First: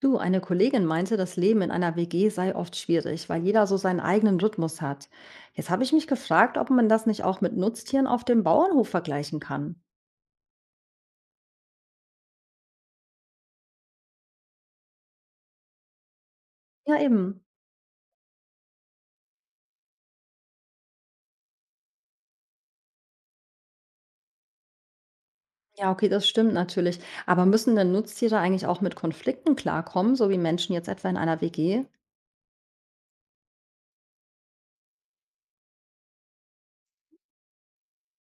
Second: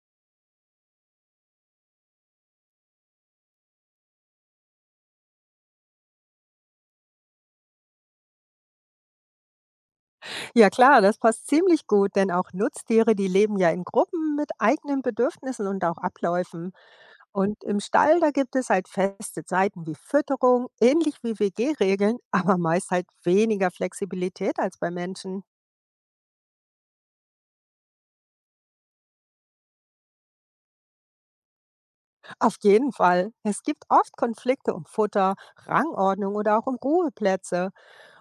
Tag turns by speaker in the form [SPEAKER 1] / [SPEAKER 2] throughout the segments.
[SPEAKER 1] Du, eine Kollegin meinte, das Leben in einer WG sei oft schwierig, weil jeder so seinen eigenen Rhythmus hat. Jetzt habe ich mich gefragt, ob man das nicht auch mit Nutztieren auf dem Bauernhof vergleichen kann.
[SPEAKER 2] Ja klar, das passt ziemlich gut, denn auch Nutztiere, die leben ja in Gruppen mit eigenen Bedürfnissen und auch Abläufen.
[SPEAKER 1] Ja, eben.
[SPEAKER 2] Und im Stall, da gibt es halt feste Zeiten wie Fütterung, ähnlich wie WG-Regeln, aber meist halt weniger Flexibilität als bei Menschen.
[SPEAKER 1] Ja, okay, das stimmt natürlich. Aber müssen denn Nutztiere eigentlich auch mit Konflikten klarkommen, so wie Menschen jetzt etwa in einer WG?
[SPEAKER 2] Auf jeden Fall. Es gibt oft Konflikte um Futter, Rangordnung oder auch um Ruheplätze.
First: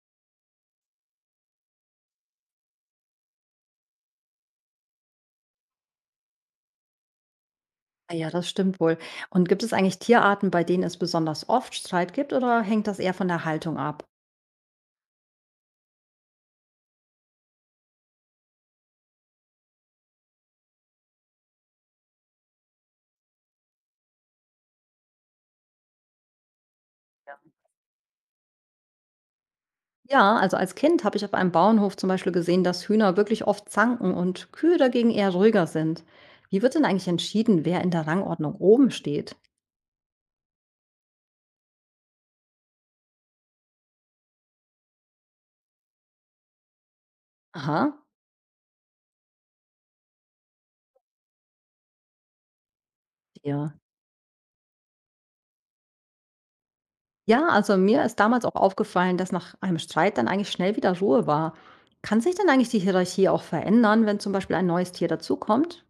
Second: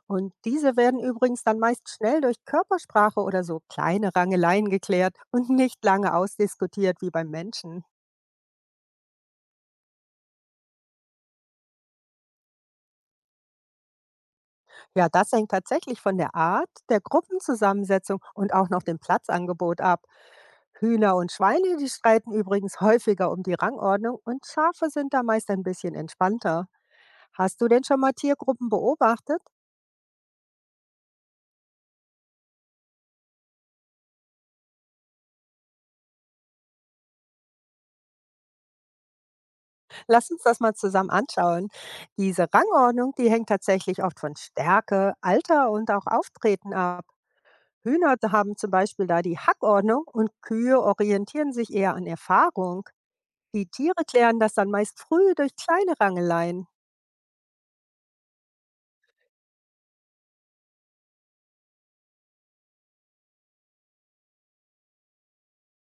[SPEAKER 2] Und diese werden übrigens dann meist schnell durch Körpersprache oder so kleine Rangeleien geklärt und nicht lange ausdiskutiert wie beim Menschen.
[SPEAKER 1] Ah ja, das stimmt wohl. Und gibt es eigentlich Tierarten, bei denen es besonders oft Streit gibt, oder hängt das eher von der Haltung ab?
[SPEAKER 2] Ja, das hängt tatsächlich von der Art, der Gruppenzusammensetzung und auch noch dem Platzangebot ab. Hühner und Schweine, die streiten übrigens häufiger um die Rangordnung und Schafe sind da meist ein bisschen entspannter. Hast du denn schon mal Tiergruppen beobachtet?
[SPEAKER 1] Ja, also als Kind habe ich auf einem Bauernhof zum Beispiel gesehen, dass Hühner wirklich oft zanken und Kühe dagegen eher ruhiger sind. Wie wird denn eigentlich entschieden, wer in der Rangordnung oben steht?
[SPEAKER 2] Lass uns das mal zusammen anschauen. Diese Rangordnung, die hängt tatsächlich oft von Stärke, Alter und auch Auftreten ab.
[SPEAKER 1] Aha,
[SPEAKER 2] Hühner haben zum Beispiel da die Hackordnung und Kühe orientieren sich eher an Erfahrung. Die
[SPEAKER 1] ja.
[SPEAKER 2] Tiere klären das dann meist früh durch kleine Rangeleien.
[SPEAKER 1] Ja, also mir ist damals auch aufgefallen, dass nach einem Streit dann eigentlich schnell wieder Ruhe war. Kann sich dann eigentlich die Hierarchie auch verändern, wenn zum Beispiel ein neues Tier dazukommt?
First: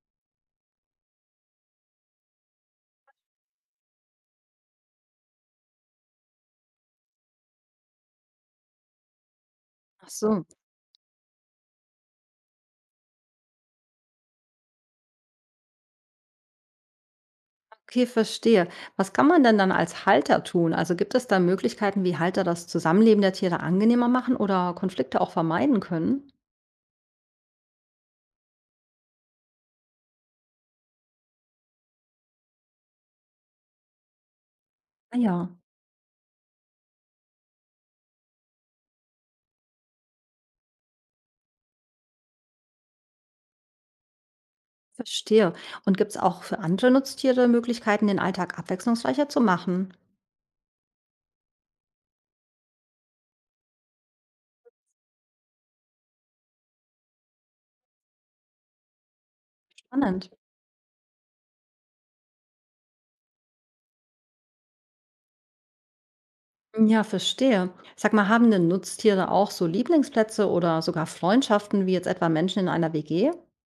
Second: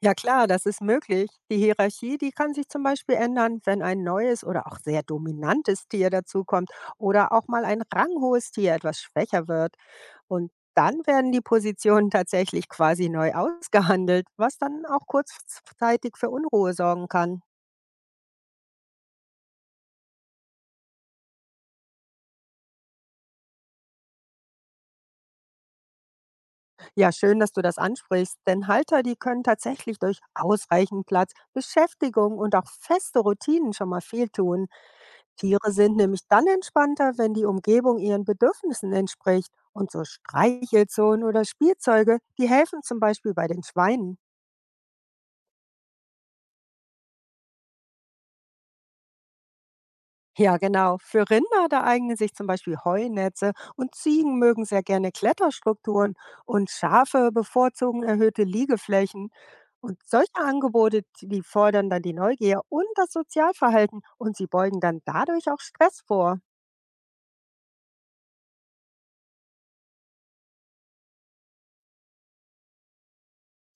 [SPEAKER 2] Ja klar, das ist möglich. Die Hierarchie, die kann sich zum Beispiel ändern, wenn ein neues oder auch sehr dominantes Tier dazukommt oder auch mal ein ranghohes Tier etwas schwächer wird.
[SPEAKER 1] Ach so,
[SPEAKER 2] Und dann werden die Positionen tatsächlich quasi neu ausgehandelt, was dann auch kurzzeitig für Unruhe sorgen kann.
[SPEAKER 1] okay, verstehe. Was kann man denn dann als Halter tun? Also gibt es da Möglichkeiten, wie Halter das Zusammenleben der Tiere angenehmer machen oder Konflikte auch vermeiden können?
[SPEAKER 2] Ja, schön, dass du das ansprichst, denn Halter, die können tatsächlich durch ausreichend Platz, Beschäftigung und auch feste Routinen schon mal viel tun.
[SPEAKER 1] Ah ja.
[SPEAKER 2] Tiere sind nämlich dann entspannter, wenn die Umgebung ihren Bedürfnissen entspricht. Und so Streichelzonen oder Spielzeuge, die helfen zum Beispiel bei den Schweinen.
[SPEAKER 1] Verstehe. Und gibt es auch für andere Nutztiere Möglichkeiten, den Alltag abwechslungsreicher zu machen?
[SPEAKER 2] Ja, genau. Für Rinder, da eignen sich zum Beispiel Heunetze und Ziegen mögen sehr gerne Kletterstrukturen und Schafe bevorzugen erhöhte Liegeflächen. Und
[SPEAKER 1] Spannend.
[SPEAKER 2] solche Angebote, die fordern dann die Neugier und das Sozialverhalten und sie beugen dann dadurch auch Stress vor.
[SPEAKER 1] Ja, verstehe. Sag mal, haben denn Nutztiere auch so Lieblingsplätze oder sogar Freundschaften wie jetzt etwa Menschen in einer WG?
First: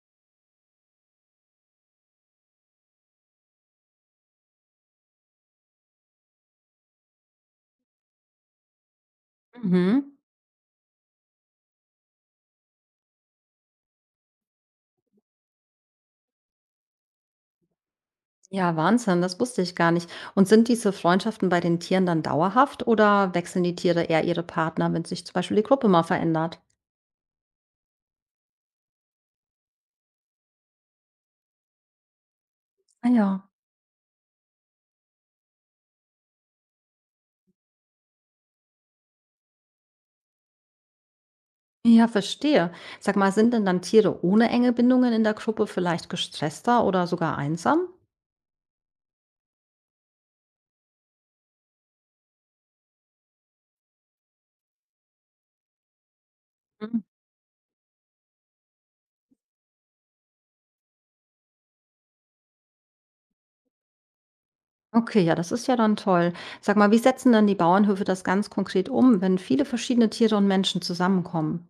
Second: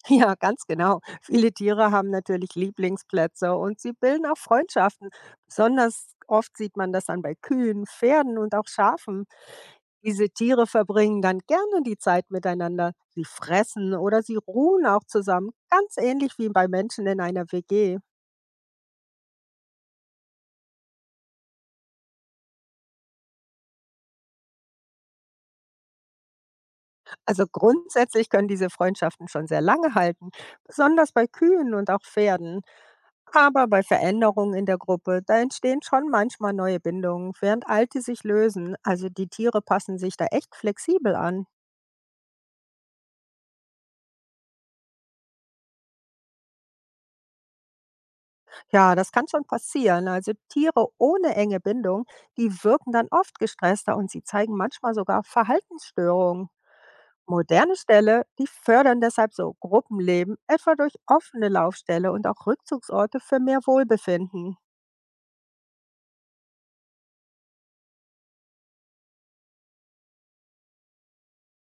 [SPEAKER 2] Ja, ganz genau. Viele Tiere haben natürlich Lieblingsplätze und sie bilden auch Freundschaften. Besonders oft sieht man das dann bei Kühen, Pferden und auch Schafen.
[SPEAKER 1] Mhm.
[SPEAKER 2] Diese Tiere verbringen dann gerne die Zeit miteinander. Sie fressen oder sie ruhen auch zusammen, ganz ähnlich wie bei Menschen in einer WG.
[SPEAKER 1] Ja, Wahnsinn, das wusste ich gar nicht. Und sind diese Freundschaften bei den Tieren dann dauerhaft oder wechseln die Tiere eher ihre Partner, wenn sich zum Beispiel die Gruppe mal verändert?
[SPEAKER 2] Also grundsätzlich können diese Freundschaften schon sehr lange halten, besonders bei Kühen und auch Pferden.
[SPEAKER 1] Ah ja.
[SPEAKER 2] Aber bei Veränderungen in der Gruppe, da entstehen schon manchmal neue Bindungen, während alte sich lösen. Also die Tiere passen sich da echt flexibel an.
[SPEAKER 1] Ja, verstehe. Sag mal, sind denn dann Tiere ohne enge Bindungen in der Gruppe vielleicht gestresster oder sogar einsam?
[SPEAKER 2] Ja, das kann schon passieren. Also Tiere ohne enge Bindung, die wirken dann oft gestresster und sie zeigen manchmal sogar Verhaltensstörungen. Moderne Ställe, die fördern deshalb so Gruppenleben, etwa durch offene Laufställe und auch Rückzugsorte für mehr Wohlbefinden.
[SPEAKER 1] Okay, ja, das ist ja dann toll. Sag mal, wie setzen denn die Bauernhöfe das ganz konkret um, wenn viele verschiedene Tiere und Menschen zusammenkommen?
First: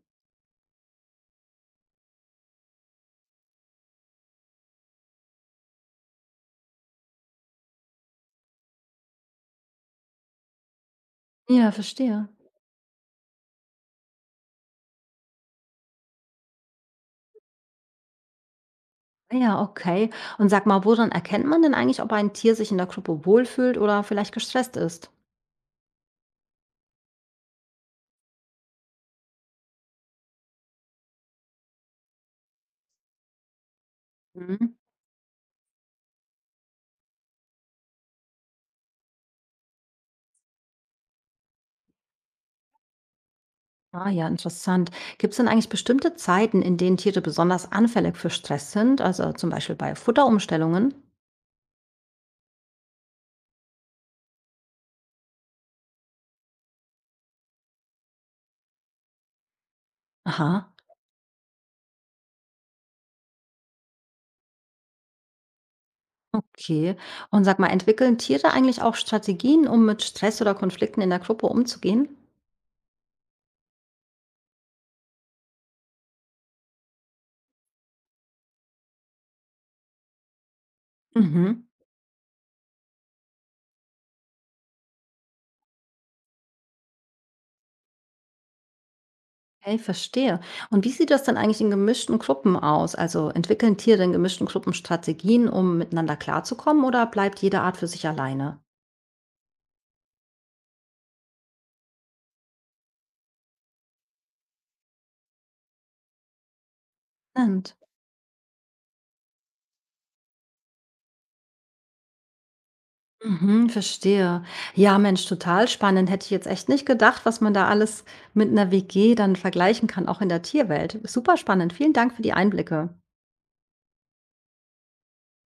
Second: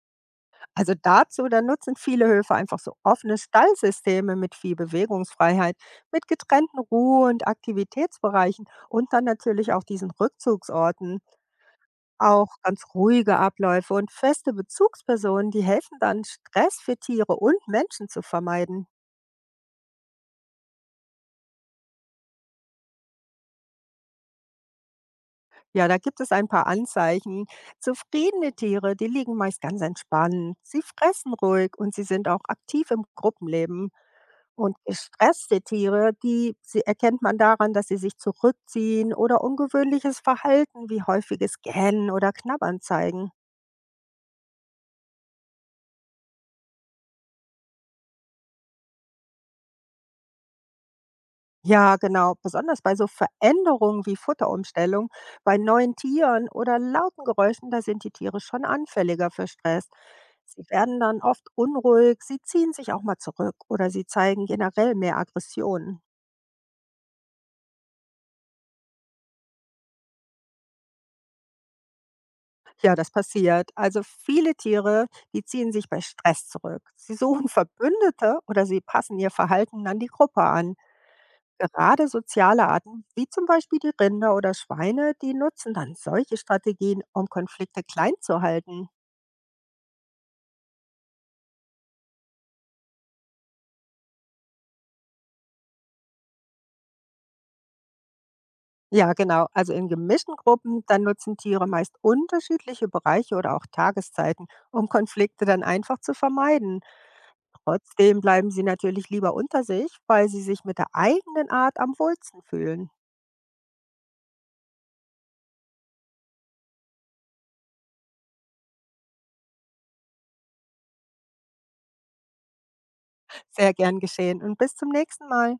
[SPEAKER 2] Also dazu, da nutzen viele Höfe einfach so offene Stallsysteme mit viel Bewegungsfreiheit, mit getrennten Ruhe- und Aktivitätsbereichen und dann natürlich auch diesen Rückzugsorten.
[SPEAKER 1] Ja, verstehe.
[SPEAKER 2] Auch ganz ruhige Abläufe und feste Bezugspersonen, die helfen dann, Stress für Tiere und Menschen zu vermeiden.
[SPEAKER 1] Ah ja, okay. Und sag mal, woran erkennt man denn eigentlich, ob ein Tier sich in der Gruppe wohlfühlt oder vielleicht gestresst ist?
[SPEAKER 2] Ja, da gibt es ein paar Anzeichen. Zufriedene Tiere, die liegen meist ganz entspannt. Sie fressen ruhig und sie sind auch aktiv im Gruppenleben.
[SPEAKER 1] Mhm.
[SPEAKER 2] Und gestresste Tiere, die sie erkennt man daran, dass sie sich zurückziehen oder ungewöhnliches Verhalten wie häufiges Gähnen oder Knabbern zeigen.
[SPEAKER 1] Ah ja, interessant. Gibt es denn eigentlich bestimmte Zeiten, in denen Tiere besonders anfällig für Stress sind? Also zum Beispiel bei Futterumstellungen?
[SPEAKER 2] Ja, genau. Besonders bei so Veränderungen wie Futterumstellung, bei neuen Tieren oder lauten Geräuschen, da sind die Tiere schon anfälliger für Stress. Sie
[SPEAKER 1] Aha,
[SPEAKER 2] werden dann oft unruhig, sie ziehen sich auch mal zurück oder sie zeigen generell mehr Aggressionen.
[SPEAKER 1] okay. Und sag mal, entwickeln Tiere eigentlich auch Strategien, um mit Stress oder Konflikten in der Gruppe umzugehen?
[SPEAKER 2] Ja, das passiert. Also viele Tiere, die ziehen sich bei Stress zurück. Sie suchen Verbündete oder sie passen ihr Verhalten an die Gruppe an.
[SPEAKER 1] Mhm.
[SPEAKER 2] Gerade soziale Arten, wie zum Beispiel die Rinder oder Schweine, die nutzen dann solche Strategien, um Konflikte klein zu halten.
[SPEAKER 1] Hey, verstehe. Und wie sieht das denn eigentlich in gemischten Gruppen aus? Also entwickeln Tiere in gemischten Gruppen Strategien, um miteinander klarzukommen oder bleibt jede Art für sich alleine?
[SPEAKER 2] Ja, genau. Also in gemischten Gruppen, dann nutzen Tiere meist unterschiedliche Bereiche oder auch Tageszeiten, um Konflikte dann einfach zu vermeiden.
[SPEAKER 1] Spannend.
[SPEAKER 2] Trotzdem bleiben sie natürlich lieber unter sich, weil sie sich mit der eigenen Art am wohlsten fühlen.
[SPEAKER 1] Mhm, verstehe. Ja, Mensch, total spannend. Hätte ich jetzt echt nicht gedacht, was man da alles mit einer WG dann vergleichen kann, auch in der Tierwelt. Super spannend. Vielen Dank für die Einblicke.
[SPEAKER 2] Sehr gern geschehen und bis zum nächsten Mal.